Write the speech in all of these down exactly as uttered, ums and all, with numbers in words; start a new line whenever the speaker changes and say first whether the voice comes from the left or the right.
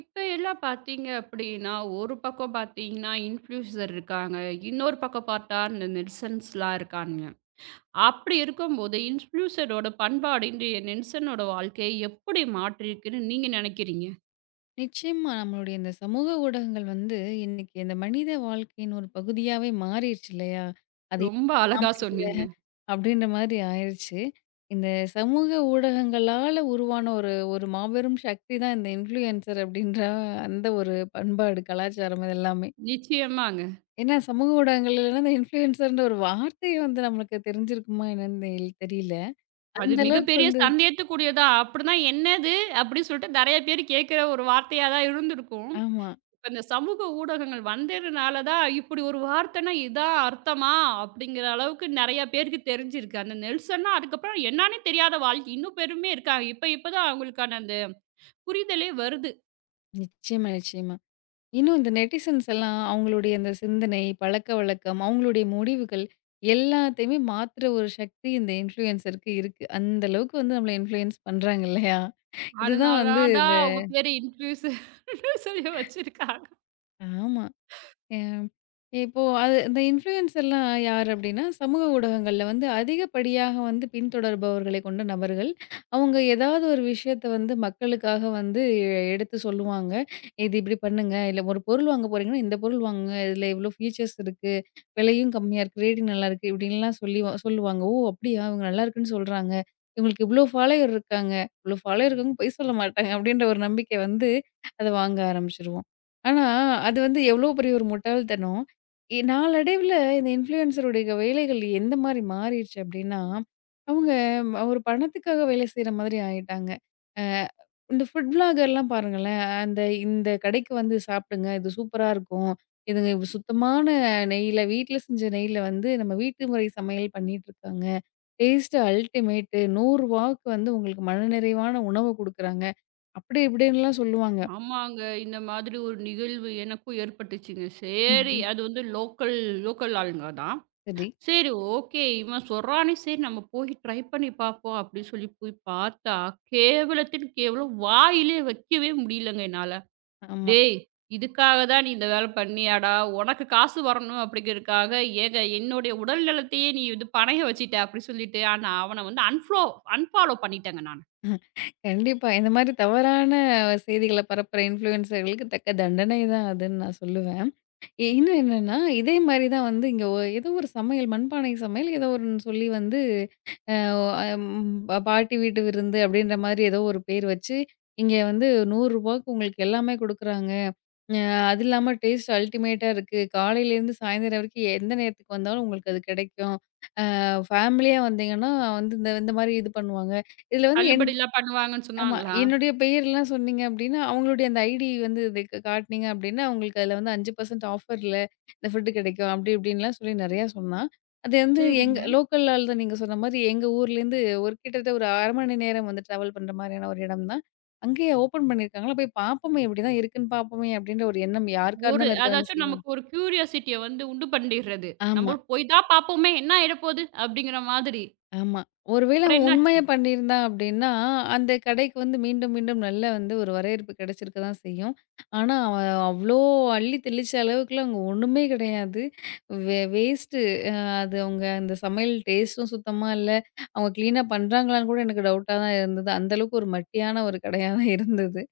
right: இப்ப எல்லாம் பார்த்தீங்க அப்படின்னா, ஒரு பக்கம் பார்த்தீங்கன்னா இன்ஃப்ளூயன்சர் இருக்காங்க. இன்னொரு பக்கம் பார்த்தா இந்த நெல்சன்ஸ்லாம் இருக்கானுங்க. அப்படி இருக்கும்போது இன்ஃப்ளூயன்சரோட பண்பாடு இன்றைய நெல்சனோட வாழ்க்கையை எப்படி மாற்றியிருக்குன்னு நீங்க நினைக்கிறீங்க?
left: நிச்சயமா நம்மளுடைய இந்த சமூக ஊடகங்கள் வந்து இன்னைக்கு இந்த மனித வாழ்க்கையின் ஒரு பகுதியாவே மாறிடுச்சு இல்லையா? அது
right: ரொம்ப
left: இல்லாம
right: அழகா
left: நாம இல்ல
right: சொன்னீங்க.
left: அப்படின்ற மாதிரி ஆயிருச்சு. இந்த சமூக ஊடகங்களால உருவான ஒரு ஒரு மாபெரும் சக்தி தான் இந்த இன்ஃப்ளூயன்சர் அப்படின்ற அந்த ஒரு பண்பாடு, கலாச்சாரம் இது எல்லாமே.
right: நிச்சயமாங்க.
left: ஏன்னா சமூக ஊடகங்கள் இல்லைன்னா இந்த இன்ஃப்ளூயன்சர்ன்ற ஒரு வார்த்தையே வந்து நம்மளுக்கு தெரிஞ்சிருக்குமா என்னன்னு தெரியல.
right: அது
left: அந்த அளவுக்கு
right: மிகப்பெரிய
left: வந்து
right: சந்தேகத்துக்குரியதா. அப்படின்னா என்னது? அப்படின்னு சொல்லிட்டு நெறைய பேர் கேட்கிற ஒரு வார்த்தையா தான் இருந்திருக்கும்.
left: ஆமா.
right: இப்ப இந்த சமூக ஊடகங்கள் வந்ததுனால தான், இப்படி ஒரு வார்த்தைன்னா இதான் அர்த்தமா? அப்படிங்கிற அளவுக்கு நெறைய பேருக்கு தெரிஞ்சிருக்கு. அந்த நெல்சன்னா அதுக்கப்புறம் என்னான்னே தெரியாத வாழ் இன்னும் பேருமே இருக்காங்க. இப்ப இப்ப தான் அவங்களுக்கான அந்த புரிதலே வருது.
left: நிச்சயமா, நிச்சயமா. இன்னும் இந்த நெட்டிசன்ஸ் எல்லாம் அவங்களுடைய அந்த சிந்தனை, பழக்கவழக்கம், அவங்களுடைய முடிவுகள் எல்லாத்தையுமே மாத்துற ஒரு சக்தி இந்த இன்ஃப்ளூயன்சருக்கு இருக்கு. அந்த அளவுக்கு வந்து நம்மள இன்ஃப்ளூயன்ஸ் பண்றாங்க இல்லையா? இதுதான்
right: அதனால
left: வந்து இந்த
right: தான் அவங்க பேரு இன்ஃப்ளூயன்சர்ன்னு சொல்லி வச்சிருக்காங்க.
left: ஆமா. அ இப்போ அது இந்த இன்ஃப்ளூயன்சர்லாம் யார் அப்டின்னா, சமூக ஊடகங்கள்ல வந்து அதிகப்படியாக வந்து பின்தொடர்பவர்களை கொண்ட நபர்கள். அவங்க ஏதாவது ஒரு விஷயத்த வந்து மக்களுக்காக வந்து எ- எடுத்து சொல்லுவாங்க. "இது இப்டி பண்ணுங்க. இல்ல ஒரு பொருள் வாங்க போறீங்கன்னா, இந்த பொருள் வாங்குங்க. இதுல இவ்ளோ ஃபீச்சர்ஸ் இருக்கு. விலையும் கம்மியா இருக்கு. ரேட்டிங் நல்லாயிருக்கு." இப்டின்லாம் சொல்லி வா- சொல்லுவாங்க. "ஓ! அப்டியா? இவங்க நல்லாயிருக்குன்னு சொல்றாங்க. இவங்களுக்கு இவ்ளோ ஃபாலோயர் இருக்காங்க. இவ்ளோ ஃபாலோயர் இருக்கவங்க பொய் சொல்ல மாட்டாங்க." அப்டின்ற ஒரு நம்பிக்கை வந்து அத வாங்க ஆரம்பிச்சுருவோம். ஆனா, அது வந்து எவ்ளோ பெரிய ஒரு முட்டாள்தனம். இ நாளடைவில இந்த இன்ஃப்ளூயன்சருடைய வேலைகள் எந்த மாரி மாறிருச்சு அப்டின்னா, அவங்க ம- ஒரு பணத்துக்காக வேலை செய்ற மாதிரி ஆயிட்டாங்க. அ இந்த ஃபுட் விளாகர்லாம் பாருங்களேன், அந்த இந்த கடைக்கு வந்து சாப்டுங்க, இது சூப்பரா இருக்கும். இதுங்க இவ் சுத்தமான நெய்யில வீட்ல செஞ்ச நெய்யில வந்து நம்ம வீட்டு முறை சமையல் பண்ணிட்டுருக்காங்க. டேஸ்ட் அல்டிமேட்டு, நூறு ரூவாக்கு வந்து உங்களுக்கு மனநிறைவான உணவு குடுக்குறாங்க. அப்டி இப்டின்லாம் சொல்லுவாங்க.
right: ஆமாங்க. இந்த மாதிரி ஒரு நிகழ்வு எனக்கும் ஏற்பட்டுச்சுங்க. சரி
left: ம்ஹ்ம்.
right: அது வந்து லோக்கல் லோக்கல் ஆளுங்க தான்.
left: சரி,
right: சரி ஓகே. இவன் சொல்றானே சரி நம்ம போய் ட்ரை பண்ணி பார்ப்போம் அப்படின்னு சொல்லி போய் பார்த்தா, கேவலத்தின் கேவலம் வாயிலே வைக்கவே முடியலங்க என்னால.
left: ஆமா.
right: டேய்! இதுக்காக தான் நீ இந்த வேல பண்ணியாடா? உனக்கு காசு வரணும் அப்படிங்கிறதுக்காக ஏங்க என்னுடைய உடல் நலத்தையே நீ இது பணைய வச்சுட்ட அப்படி சொல்லிட்டு, ஆனா அவன வந்து அன்ஃப்லோ அன்ஃபாலோ பண்ணிட்டேங்க நானு.
left: கண்டிப்பா. இந்த மாரி தவறான செய்திகள பரப்புற இன்ஃப்ளூயன்சர்களுக்கு தக்க தண்டனை தான் அதுன்னு நான் சொல்லுவேன். இ இன்னும் என்னன்னா, இதே மாரி தான் வந்து இங்க ஒ ஏதோ ஒரு சமையல் மண்பானை சமையல் ஏதோ ஒண்ணு சொல்லி வந்து அ ஒ அம் ப பாட்டி வீட்டு விருந்து அப்படின்ற மாரி ஏதோ ஒரு பேர் வச்சு, இங்க வந்து நூறு ரூபாய்க்கு உங்களுக்கு எல்லாமே குடுக்குறாங்க. அ அது இல்லாம டேஸ்ட் அல்டிமேட்டா இருக்கு. காலையிலேருந்து சாயந்தரம் வரைக்கும் எந்த நேரத்துக்கு வந்தாலும் உங்களுக்கு அது கிடைக்கும். அ ஃபேமிலியா வந்தீங்கன்னா வந்து இந்த இந்த மாரி இது பண்ணுவாங்க. இதுல வந்து என்
right: தள்ளுபடிலாம் பண்ணுவாங்கன்னு
left: ஆமா.
right: சொன்னாங்களா?
left: என்னுடைய பெயர்லாம் சொன்னீங்க அப்டின்னா, அவங்களுடைய அந்த ஐடி வந்து இது க காட்னீங்க அப்டின்னா, உங்களுக்கு அதுல வந்து ஐந்து சதவீதம் ஆஃபர்ல இந்த ஃபுட் கிடைக்கும். அப்டி இப்டின்லாம் சொல்லி நெறையா சொன்னா. அது வந்து எங்க
right: சரிங்க.
left: லோக்கல் ஆள் தான் நீங்க சொன்ன மாரி எங்க ஊர்லேருந்து ஒரு கிட்டத்தட்ட ஒரு அரை மணி நேரம் வந்து ட்ராவல் பண்ற மாரியான ஒரு இடம் தான். அங்கேயே ஓப்பன் பண்ணியிருக்காங்களா போய் பார்ப்போமே எப்டிதான் இருக்குன்னு பார்ப்போமே அப்டின்ற ஒரு எண்ணம் யாருக்கா
right: ஒரு
left: இருந்தாலும் இருக்க தானே
right: அதாச்சும்
left: செய்யும்.
right: நமக்கு ஒரு கியூரியாசிட்டிய வந்து உண்டு பண்ணிடுறது.
left: ஆமா.
right: நம்ம போய் தான் பார்ப்போமே என்ன ஆயிட போகுது அப்படிங்கிற மாதிரி.
left: ஆமா. ஒருவேள
right: அப்புறம்
left: அவன்
right: என்னாச்சு?
left: உண்மையா பண்ணியிருந்தான் அப்டின்னா, அந்த கடைக்கு வந்து மீண்டும் மீண்டும் நல்ல வந்து ஒரு வரவேற்பு கிடைச்சிருக்க தான் செய்யும். ஆனா, அவன் அவ்ளோ அள்ளி தெளிச்ச அளவுக்குலாம் அங்க ஒண்ணுமே கிடையாது. வே வேஸ்ட்டு. அ அது அவங்க அந்த சமையல் டேஸ்ட்டும் சுத்தமா இல்ல. அவங்க கிளீனா பண்றாங்களான்னு கூட எனக்கு டவுட்டா தான் இருந்தது. அந்த அளவுக்கு ஒரு மட்டியான ஒரு கடையா தான் இருந்தது.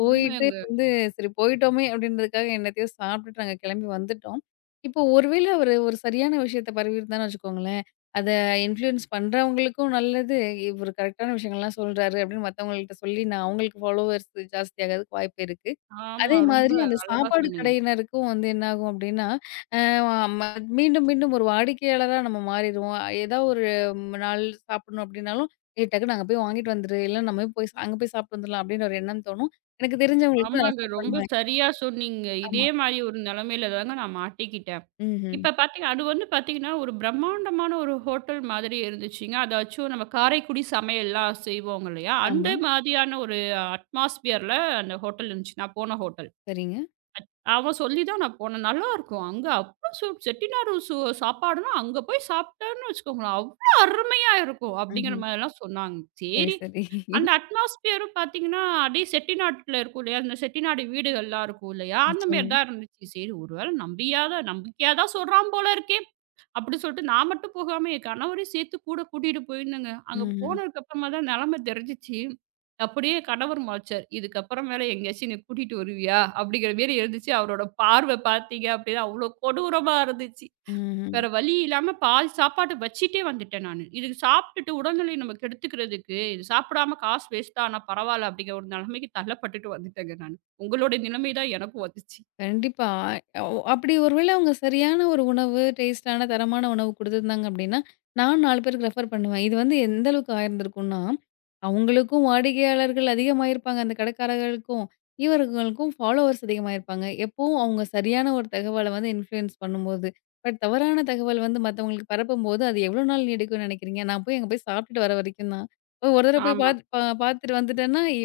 left: போயிட்டு
right: உண்மைங்க.
left: வந்து சரி போயிட்டோமே அப்டின்றதுக்காக என்னத்தையோ சாப்ட்டுட்டு நாங்க கிளம்பி வந்துட்டோம். இப்போ ஒருவேள அவரு ஒரு சரியான விஷயத்த பரவியிருந்தான்னு வச்சுக்கோங்களேன். அத இன்ஃப்ளூயன்ஸ் பண்றவங்களுக்கும் நல்லது. இவரு கரெக்ட்டான விஷயங்கள்லாம் சொல்றாரு அப்படின்னு மத்தவங்கள்ட்ட சொல்லி நான் அவங்களுக்கு ஃபாலோவர்ஸ் ஜாஸ்தியாகறதுக்கு வாய்ப்பு இருக்கு. அதே
right: ஆமா.
left: ம்.
right: ரொம்ப
left: மாதிரி அந்த
right: அழகா
left: சாப்பாடு
right: சொன்னீங்க.
left: கடையினருக்கும் வந்து என்ன ஆகும் அப்படின்னா, அ ம மீண்டும் மீண்டும் ஒரு வாடிக்கையாளரா நம்ம மாறிருவோம். ஏதா ஒரு ம், நாள் சாப்பிடணும் அப்படின்னாலும், "ஏய் டக்குனு அங்க போய் வாங்கிட்டு வந்துரு. இல்ல நம்ம போய் அங்க போய் சாப்பிட்டு வந்துரலாம்" அப்படின்னு ஒரு எண்ணம் தோணும். எனக்கு தெரிஞ்சவங்களுக்கு நான்
right: ஆமாங்க.
left: ரெஃபர்
right: ரொம்ப
left: பண்ணுவேன்.
right: சரியா சொன்னீங்க. இதே
left: ஆமா.
right: மாரி ஒரு நிலைமையில தாங்க நான் மாட்டிக்கிட்டேன்.
left: ம்ஹ்ம்.
right: இப்ப பாத்தீங்க அது வந்து பாத்தீங்கன்னா, ஒரு பிரம்மாண்டமான ஒரு ஹோட்டல் மாதிரி இருந்துச்சுங்க. அதாச்சும் நம்ம காரைக்குடி சமையல்லாம் செய்வோங்க இல்லையா? அந்த
left: ஆமா.
right: மாதிரியான ஒரு அட்மாஸ்பியர்ல அந்த ஹோட்டல் இருந்துச்சு. நான் போன ஹோட்டல்.
left: சரிங்க.
right: அவன் சொல்லி தான் நான் போனேன். நல்லாருக்கும். அங்க அவ்ளோ சு செட்டிநாடு சு சாப்பாடுன்னா, அங்க போய் சாப்பிட்டோன்னு வச்சுக்கோங்களேன், அவ்ளோ அருமையா இருக்கும். அப்படிங்கிற
left: ம்ஹ்ம்.
right: மாரிலாம் சொன்னாங்க.
left: சரி,
right: சரி,
left: சரி.
right: அந்த அட்மாஸ்பியரும் பார்த்தீங்கன்னா, அப்படியே செட்டிநாட்ல இருக்கும் இல்லையா? அந்த செட்டிநாடு வீடுகள்லாம் இருக்கும் இல்லையா? அந்த மாரி
left: நிச்சயமா.
right: தான் இருந்துச்சு. சரி, ஒரு வேளை நம்பியா தான் நம்பிக்கையா தான் சொல்றான் போல இருக்கே! அப்படி சொல்லிட்டு நான் மட்டும் போகாம என் கணவரையும் சேர்த்து கூட கூட்டிட்டு போயிருந்தேங்க. அங்க
left: ம்ஹ்ம்.
right: போனதுக்கு அப்புறமா தான் நிலைமை தெரிஞ்சுச்சு. அப்படியே கணவர் முழச்சார். "இதுக்கப்புறமேல எங்கேயாச்சும் என்னை கூட்டிட்டு வருவியா?" அப்படிங்கிற மாரி இருந்துச்சு. அவரோட பார்வை பார்த்தீங்க அப்படின்னா அவ்வளோ கொடூரமா இருந்துச்சு.
left: ம்ஹ்ம்.
right: வேற வழி இல்லாம பாதி சாப்பாட்ட வச்சுட்டே வந்துட்டேன் நானு. இதுக்கு சாப்பிட்டுட்டு உடல்நிலை நம்ம கெடுத்துக்கிறதுக்கு, இது சாப்பிடாம காசு வேஸ்ட்டா ஆனா பரவால்ல அப்படிங்கிற ஒரு நிலைமைக்கு தள்ளப்பட்டுட்டு வந்துட்டேங்க நானு. உங்களோட நிலைமை தான் எனக்கும் வந்துச்சு.
left: கண்டிப்பா. அ ஒ அப்படி ஒரு வேள அவங்க சரியான ஒரு உணவு, டேஸ்ட்டான தரமான உணவு குடுத்துருந்தாங்க அப்படின்னா, நான் நாலு பேருக்கு ரெஃபர் பண்ணுவேன். இது வந்து எந்த அளவுக்கு ஆயிருந்திருக்கும்னா, அவங்களுக்கும் வாடிக்கையாளர்கள் அதிகமாயிருப்பாங்க, அந்த கடைக்காரர்களுக்கும். இவர்களுக்கும் ஃபாலோவர்ஸ் அதிகமாயிருப்பாங்க. எப்பவும் அவங்க சரியான ஒரு தகவல வந்து இன்ஃப்ளூயன்ஸ் பண்ணும்போது. பட் தவறான தகவல் வந்து மத்தவங்களுக்கு பரப்பும்போது, அது எவ்வளோ நாள் நீடிக்கும்னு நெனைக்கிறீங்க? நான் போய் அங்க போய் சாப்பிட்டுட்டு வர வரைக்கும் தான். ஒரு தடவ போய்
right: ஆமா.
left: பாத் பா பாத்துட்டு வந்துட்டேன்னா, இ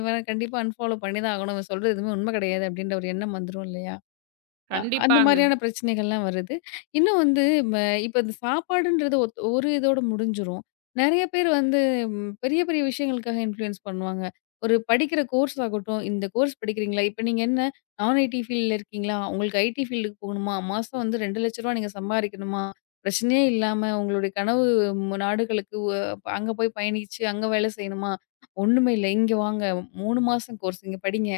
left: இவன கண்டிப்பா அன்ஃபாலோ பண்ணி தான் ஆகணும். இவன் சொல்றது எதுவுமே உண்மை கிடையாது, அப்படின்ற ஒரு எண்ணம் வந்துரும் இல்லையா? அ அந்த
right: கண்டிப்பாங்க.
left: மாரியான பிரச்சனைகள்லாம் வருது. இன்னும் வந்து ம இப்ப இந்த சாப்பாடுன்றது ஒத் ஒரு இதோட முடிஞ்சிரும். நெறைய பேர் வந்து ம் பெரிய பெரிய விஷயங்களுக்காக இன்ஃப்ளூயன்ஸ் பண்ணுவாங்க. ஒரு படிக்கிற கோர்ஸ் ஆகட்டும், இந்த கோர்ஸ் படிக்கிறீங்களா? இப்ப நீங்க என்ன நான் ஐடி ஃபீல்டுல இருக்கீங்களா? உங்களுக்கு ஐடி ஃபீல்டுக்கு போகணுமா? மாசம் வந்து ரெண்டு லட்சம் ரூபாய் நீங்க சம்பாரிக்கணுமா? பிரச்சனையே இல்லாம உங்களுடைய கனவு ம் நாடுகளுக்கு ஒ அங்க போய் பயணிச்சு, அங்க வேலை செய்யணுமா? ஒண்ணுமே இல்ல. இங்க வாங்க மூணு மாசம் கோர்ஸ் இங்க படிங்க.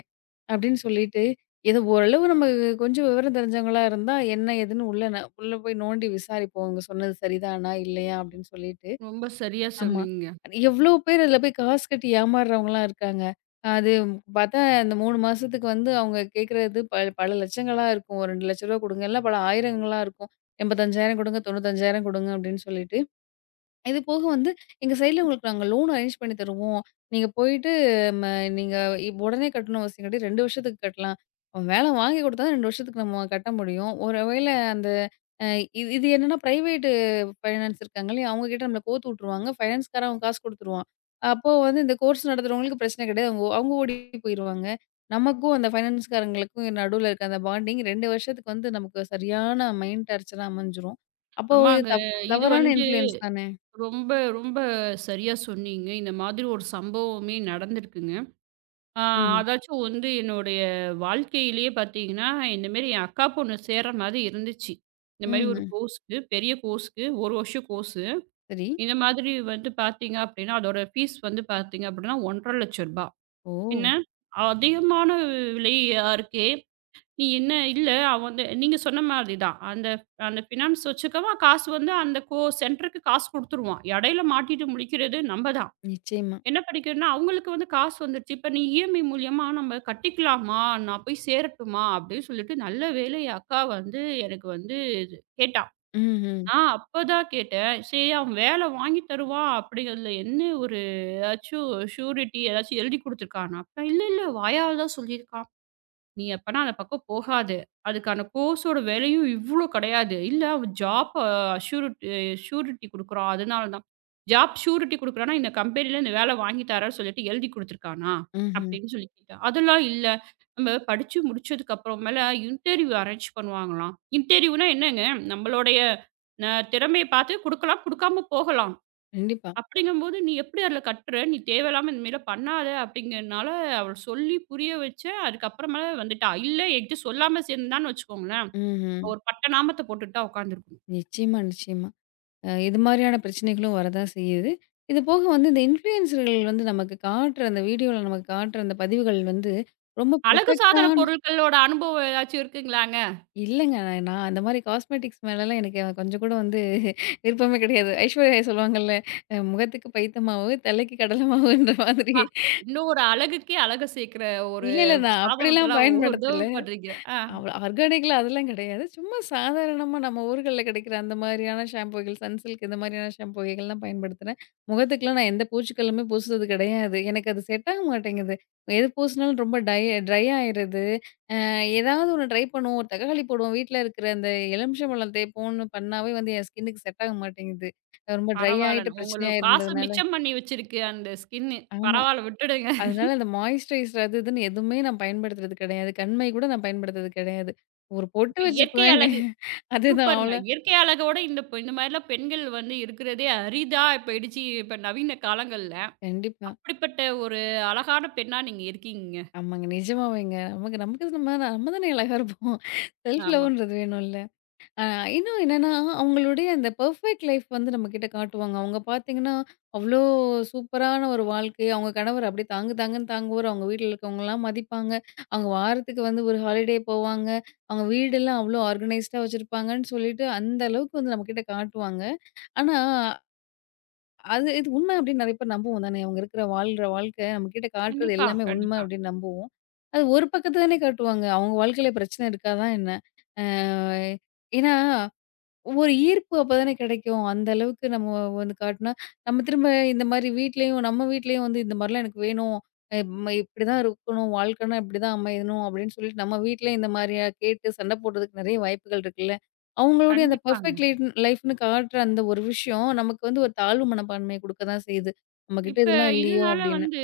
left: அப்படின்னு சொல்லிட்டு, ஏதோ ஓரளவு நம்ம கொஞ்சம் விவரம் தெரிஞ்சவங்களா இருந்தா, என்ன ஏதுன்னு உள்ள ந உள்ள போய் நோண்டி விசாரிப்போம். அவங்க சொன்னது சரிதானா? இல்லையா? அப்படின்னு சொல்லிட்டு.
right: ரொம்ப சரியா
left: ஆமா.
right: சொன்னீங்க.
left: எவ்ளோ பேர் அதில போய் காசு கட்டி ஏமாறுறவங்கலாம் இருக்காங்க. அது பார்த்தா அந்த மூணு மாசத்துக்கு வந்து அவங்க கேட்கறது ப பல லட்சங்களா இருக்கும். ஒரு ரெண்டு லட்சம் ரூபாய் குடுங்க. இல்ல பல ஆயிரங்களா இருக்கும். எண்பத்தி ஐந்து ஆயிரம் குடுங்க, தொண்ணூற்றி ஐந்து ஆயிரம் குடுங்க அப்படின்னு சொல்லிட்டு. இது போக வந்து எங்க சைட்ல உங்களுக்கு நாங்க லோன் அரேஞ்ச் பண்ணி தருவோம். நீங்க போயிட்டு ம நீங்க இப் உடனே கட்டணும்னு அவசியம் கிடையாது. ரெண்டு வருஷத்துக்கு கட்டலாம். அவன் வேலை வாங்கி குடுத்தா தான் ரெண்டு வருஷத்துக்கு நம்ம கட்ட முடியும். ஒருவேளை அந்த அ இது இது என்னன்னா பிரைவேட் ஃபைனான்ஸ் இருக்காங்க இல்லையா? அவங்க கிட்ட நம்மள கோத்து விட்டுருவாங்க. ஃபைனான்ஸ்காரன் அவன் காசு குடுத்துருவான். அப்போ வந்து இந்த கோர்ஸ் நடத்துறவங்களுக்கு பிரச்சனை கிடையாது. அவங்க அவங்க ஓடி போயிருவாங்க. நமக்கும் அந்த ஃபைனான்ஸ்காரங்களுக்கும் நடுவுல இருக்க அந்த பாண்டிங் ரெண்டு வருஷத்துக்கு வந்து நமக்கு சரியான மைண்ட் டார்ச்சரா அமைஞ்சிரும். அப்போ இது
right: ஆமாங்க.
left: தப்
right: இது
left: தவறான
right: வந்து
left: இன்ஃப்ளூயன்ஸ் தானே!
right: ரொம்ப, ரொம்ப சரியா சொன்னீங்க. இந்த மாதிரி ஒரு சம்பவமே நடந்திருக்குங்க. ஆ
left: ம்ஹ்ம்.
right: அதாச்சும் வந்து என்னுடைய வாழ்க்கையிலேயே பார்த்தீங்கன்னா, இந்த மாரி என் அக்கா பொண்ணு சேர்ற மாதிரி இருந்துச்சு. இந்த மாரி ஒரு
left: ம்ஹ்ம்.
right: கோர்ஸ்க்கு, பெரிய கோர்ஸ்க்கு ஒரு வருஷம் கோர்ஸு.
left: சரி.
right: இந்த மாதிரி வந்து பார்த்தீங்க அப்டின்னா, அதோட ஃபீஸ் வந்து பார்த்தீங்க அப்டின்னா ஒரு லட்சத்து ஐம்பதாயிரம் ரூபாய்.
left: ஓ!
right: என்ன அதிகமான விலையா இருக்கே! நீ என்ன இல்ல அவ வந்து நீங்க சொன்ன மாதிரி தான். அந்த அந்த ஃபினான்ஸ் வச்சுக்கவன் காசு வந்து அந்த கோ சென்டருக்கு காசு குடுத்துருவான். இடையில மாட்டிட்டு முழிக்கிறது நம்ம தான்.
left: நிச்சயமா.
right: என்ன படிக்கிறன்னா, அவங்களுக்கு வந்து காசு வந்துருச்சு. இப்ப நீ இஎம்ஐ மூலியமா நம்ம கட்டிக்கலாமா? நான் போய் சேரட்டுமா? அப்படின்னு சொல்லிட்டு நல்ல வேளை என் அக்கா வந்து எனக்கு வந்து இது கேட்டா.
left: ம்ஹ்ம்.
right: நான் அப்பதான் கேட்டேன். சரி அவன் வேலை வாங்கி தருவான் அப்படிங்கிறதுல என்ன ஒரு ஏதாச்சும் ஷூரிட்டி ஏதாச்சும் எழுதி குடுத்துருக்கானா? அப்ப இல்ல இல்ல வாயால தான் சொல்லியிருக்கான். நீ அப்பனா அந்த பக்கம் போகாத. அதுக்கான கோர்ஸோட விலையும் இவ்ளோ கிடையாது. இல்ல அவ ஜாப் அ அஷ்யூரிட் ஷ்யூரிட்டி குடுக்குறான். அதனால தான். ஜாப் ஷ்யூரிட்டி குடுக்குறான்னா, இந்த கம்பெனில இந்த வேலை வாங்கி தரேன்னு சொல்லிட்டு எழுதி குடுத்துருக்கானா?
left: ம்ஹ்ம்.
right: அப்படின்னு சொல்லி கேட்டேன். அதெல்லாம் இல்ல. நம்ம படிச்சு முடிச்சதுக்கு அப்புறமேல இன்டர்வியூ அரேஞ்ச் பண்ணுவாங்களாம். இன்டர்வியூனா என்னங்க? நம்மளுடைய அ திறமைய பார்த்து குடுக்கலாம், குடுக்காம போகலாம்.
left: கண்டிப்பா.
right: அப்படிங்கும்போது, "நீ எப்படி அதுல கட்டுற? நீ தேவையில்லாம இந்த மாரிலாம் பண்ணாத" அப்படிங்கிறனால அவள சொல்லி புரிய வச்சேன். அதுக்கப்புறமேல வந்துட்டா. இல்ல என்கிட்ட சொல்லாம சேர்ந்தான்னு வச்சுக்கோங்களேன்,
left: ம்ஹ்ம்.
right: ஒரு பட்ட நாமத்த போட்டுட்டு தான் உட்காந்துருக்கணும்.
left: நிச்சயமா, நிச்சயமா. அ இது மாரியான பிரச்சனைகளும் வரதான் செய்யுது. இது போக வந்து இந்த இன்ஃப்ளூயன்சர்கள் வந்து நமக்கு காட்டுற அந்த வீடியோல நமக்கு காட்டுற அந்த பதிவுகள் வந்து ரொம்ப
right: அழகு சாதன
left: பெர்ஃபெக்ட்டான
right: பொருட்களோட அனுபவம் ஏதாச்சும் இருக்குங்களாங்க?
left: இல்லங்க. நான் அந்த மாரி காஸ்மெட்டிக்ஸ் மேலலாம் எனக்கு கொஞ்சம் கூட வந்து விருப்பமே கிடையாது. ஐஸ்வர்யா ராய் சொல்லுவாங்கல்ல, "அ "முகத்துக்கு பைத்த மாவு, தலைக்கு கடலை மாவுன்ற" மாதிரி.
right: அப்பா! இன்னும் ஒரு அழகுக்கே அழக சேர்க்கிற ஒரு
left: இல்ல, இல்ல. நான் அப்படிலாம்
right: சாதனத்தலாம் உதவி
left: பயன்படுத்தல.
right: பண்றீங்க. ஆ
left: அவ் ஆர்கானிக்ல அதெல்லாம் கிடையாது. சும்மா சாதாரணமா நம்ம ஊர்கள்ல கிடைக்கிற அந்த மாதிரியான ஷாம்பூகள், சன்சில்க் இந்த மாதிரியான ஷாம்பூ வகைகள்லாம் பயன்படுத்துனேன். முகத்துக்குலாம் நான் எந்த பூச்சிக்களுமே பூசுறது கிடையாது. எனக்கு அது செட் ஆக மாட்டேங்குது. எது பூசினாலும் ரொம்ப டை ட்ரை ஆயிருது. அ ஏதாவது ஒண்ணு ட்ரை பண்ணுவோம். ஒரு தக்காளி போடுவோம். வீட்ல இருக்கிற அந்த எலுமிச்சம்பழம் தேய்ப்போம்னு பண்ணாவே வந்து என் ஸ்கின்னுக்கு செட் ஆக மாட்டேங்குது. அது ரொம்ப ட்ரை ஆயிட்டு
right: பரவால்லங்க.
left: பிரச்சனையா
right: உங்களுக்கு காச
left: இருந்ததுனால
right: மிச்சம் பண்ணி வச்சிருக்கு அந்த ஸ்கின்னு.
left: ஆமா.
right: பரவால்ல விட்டுடுங்க.
left: அதனால அந்த மாய்ஸ்சரைசர் அது இதுன்னு எதுவுமே நான் பயன்படுத்துறது கிடையாது. கண்மை கூட நான் பயன்படுத்துறது கிடையாது. ஒரு பொட்டு
right: இப்ப இயற்கை
left: வச்சுக்குவேன்னு
right: அழக
left: அதுதான்
right: சூப்பருங்க.
left: அவ்வளோ
right: இயற்கை அழகோட இந்த பெ இந்த மாரிலாம் பெண்கள் வந்து இருக்கிறதே அரிதா போயிடுச்சு இப்ப நவீன காலங்கள்ல.
left: கண்டிப்பா.
right: அப்படிப்பட்ட ஒரு அழகான பெண்ணா நீங்க இருக்கீங்கங்க.
left: ஆமாங்க நிஜமாவேங்க. நமக்கு நமக்கு நம்ம நம்ம தானே அழகா இருப்போம். செல்ஃப்
right: ஆமா.
left: லவ்ன்றது வேணும்ல. அ இன்னும் என்னன்னா, அவங்களுடைய அந்த பெர்ஃபெக்ட் லைஃப் வந்து நம்மகிட்ட காட்டுவாங்க. அவங்க பார்த்தீங்கன்னா, அவ்ளோ சூப்பரான ஒரு வாழ்க்கை. அவங்க கணவர் அப்படியே தாங்கு தாங்குன்னு தாங்குவாரு. அவங்க வீட்ல இருக்கவங்கலாம் மதிப்பாங்க. அவங்க வாரத்துக்கு வந்து ஒரு ஹாலிடே போவாங்க. அவங்க வீடெல்லாம் அவ்ளோ ஆர்கனைஸ்டா வச்சிருப்பாங்கன்னு சொல்லிட்டு, அந்த அளவுக்கு வந்து நம்மகிட்ட காட்டுவாங்க. ஆனா, அது இது உண்மை அப்படின்னு நெறைய பேர் நம்புவோம் தானே. அவங்க இருக்கிற வாழ்ற வாழ்க்கை நம்மகிட்ட காட்டுறது
right: கண்டிப்பா,
left: எல்லாமே உண்மை
right: கண்டிப்பா.
left: அப்படின்னு நம்புவோம். அது ஒரு பக்கத்த தானே காட்டுவாங்க. அவங்க வாழ்க்கையில பிரச்சனை இருக்காதா என்ன? அ ஏன்னா ஒரு ஈர்ப்பு அப்பதானே கிடைக்கும். அந்த அளவுக்கு நம்ம வந்து காட்டுனா, நம்ம திரும்ப இந்த மாரி வீட்லயும் நம்ம வீட்லயும் வந்து இந்த மாரிலாம் எனக்கு வேணும். அ ம இப்படிதான் இருக்கணும். வாழ்க்கைனா இப்படிதான் அமையணும் அப்படின்னு சொல்லிட்டு நம்ம வீட்லயும் இந்த மாரியா கேட்டு சண்டை போடுறதுக்கு நெறைய வாய்ப்புகள் இருக்குல்ல. அவங்களுடைய அந்த
right: கண்டிப்பாங்க.
left: பெர்ஃபெக்ட் லைட் லைஃப்ன்னு காட்டுற அந்த ஒரு விஷயம் நமக்கு வந்து ஒரு தாழ்வு மனப்பான்மைய குடுக்க தான் செய்யுது. நம்ம கிட்ட
right: இப்ப
left: இதெல்லாம் இல்லையோ!
right: இதனால
left: அப்படின்னு.
right: வந்து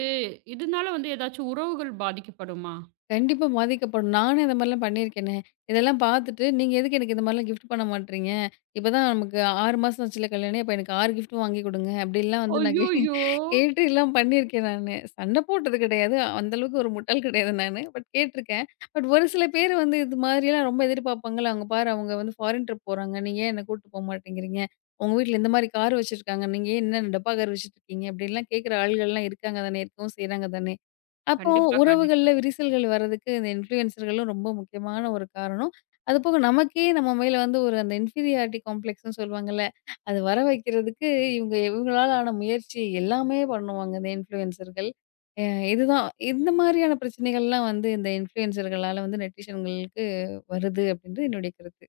right: இதனால வந்து ஏதாச்சும் உறவுகள் பாதிக்கப்படுமா?
left: கண்டிப்பா பாதிக்கப்படும். நானும் இந்த மாரிலாம் பண்ணியிருக்கேனே! இதெல்லாம் பார்த்துட்டு, நீங்க எதுக்கு எனக்கு இந்த மாரிலாம் கிஃப்ட் பண்ண மாட்றீங்க? இப்பதான் நமக்கு ஆறு மாசம் ஆச்சுல்ல கல்யாணம். அப்ப எனக்கு ஆறு கிஃப்ட் வாங்கி குடுங்க. அப்படிலாம் வந்து நான் கே
right: ஐய்யய்யோ!
left: கேட்டு எல்லாம் பண்ணியிருக்கேன் நானு. சண்டை போட்டது கிடையாது. அந்த அளவுக்கு ஒரு முட்டாள் கிடையாது நானு. பட் கேட்டுருக்கேன். பட் ஒரு சில பேர் வந்து இது மாதிரிலாம் ரொம்ப எதிர்பார்ப்பாங்கல்ல. "அங்க பாரு அவங்க வந்து ஃபாரின் ட்ரிப் போறாங்க. நீங்க ஏன் என்ன கூட்டு போ மாட்டேங்கிறீங்க? உங்க வீட்ல இந்த மாரி கார் வச்சிருக்காங்க. நீங்க ஏன் என்ன டப்பா கார் வச்சுட்டு இருக்கீங்க?" அப்படின்லாம் கேட்கிற ஆள்கள்லாம் இருக்காங்க தானே! இருக்கவும் செய்றாங்க தானே! அப்போ
right: கண்டிப்பா, கண்டிப்பா.
left: உறவுகள்ல விரிசல்கள் வர்றதுக்கு இந்த இன்ஃப்ளூயன்சர்களும் ரொம்ப முக்கியமான ஒரு காரணம். அதுபோக நமக்கே நம்ம மேல வந்து ஒரு அந்த இன்ஃபீரியாரிட்டி காம்ப்ளெக்ஸ்ன்னு சொல்லுவாங்கல்ல, அது வர வைக்கிறதுக்கு இவங்க இவங்களால ஆன முயற்சி எல்லாமே பண்ணுவாங்க இந்த இன்ஃப்ளூயன்சர்கள். அ இதுதான் இந்த மாதிரியான பிரச்சனைகள்லாம் வந்து இந்த இன்ஃப்ளூயன்சர்களால வந்து நெட்டிசன்களுக்கு வருது அப்படின்றது என்னுடைய கருத்து.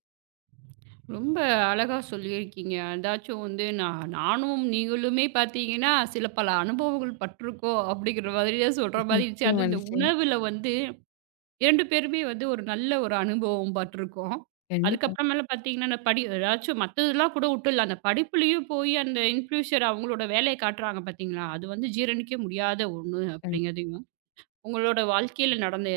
right: ரொம்ப அழகா சொல்லியிருக்கீங்க. அதாச்சும் வந்து நான் நானும் நீங்களுமே பார்த்தீங்கன்னா, சில பல அனுபவங்கள் பட்டிருக்கோம் அப்படிங்கிற மாதிரியே சொல்ற மாதிரி இருந்துச்சு.
left: நிச்சயமா,
right: அதுவும் இந்த
left: நிச்சயமா.
right: உணவுல வந்து ரெண்டு பேருமே வந்து ஒரு நல்ல ஒரு அனுபவம் பட்டுருக்கோம்.
left: கண்டிப்பா.
right: அதுக்கப்புறமேல பார்த்தீங்கன்னா, அந்த படி ஏதாச்சும் மத்ததெல்லாம் கூட விட்டுடலாம். அந்த படிப்புலயும் போய் அந்த இன்ஃப்யூஷர் அவங்களோட வேலைய காட்டுறாங்க பார்த்தீங்களா, அது வந்து ஜீரணிக்க முடியாத ஒண்ணு
left: கண்
right: அப்படிங்கிறதையும், உங்களோட வாழ்க்கையில நடந்த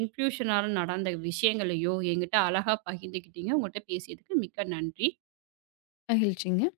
right: இன்ஃப்யூஷனால நடந்த விஷயங்களையோ என்கிட்ட அழகா பகிர்ந்துக்கிட்டீங்க. உங்கள்ட்ட பேசியதுக்கு மிக்க நன்றி.
left: மகிழ்ச்சிங்க.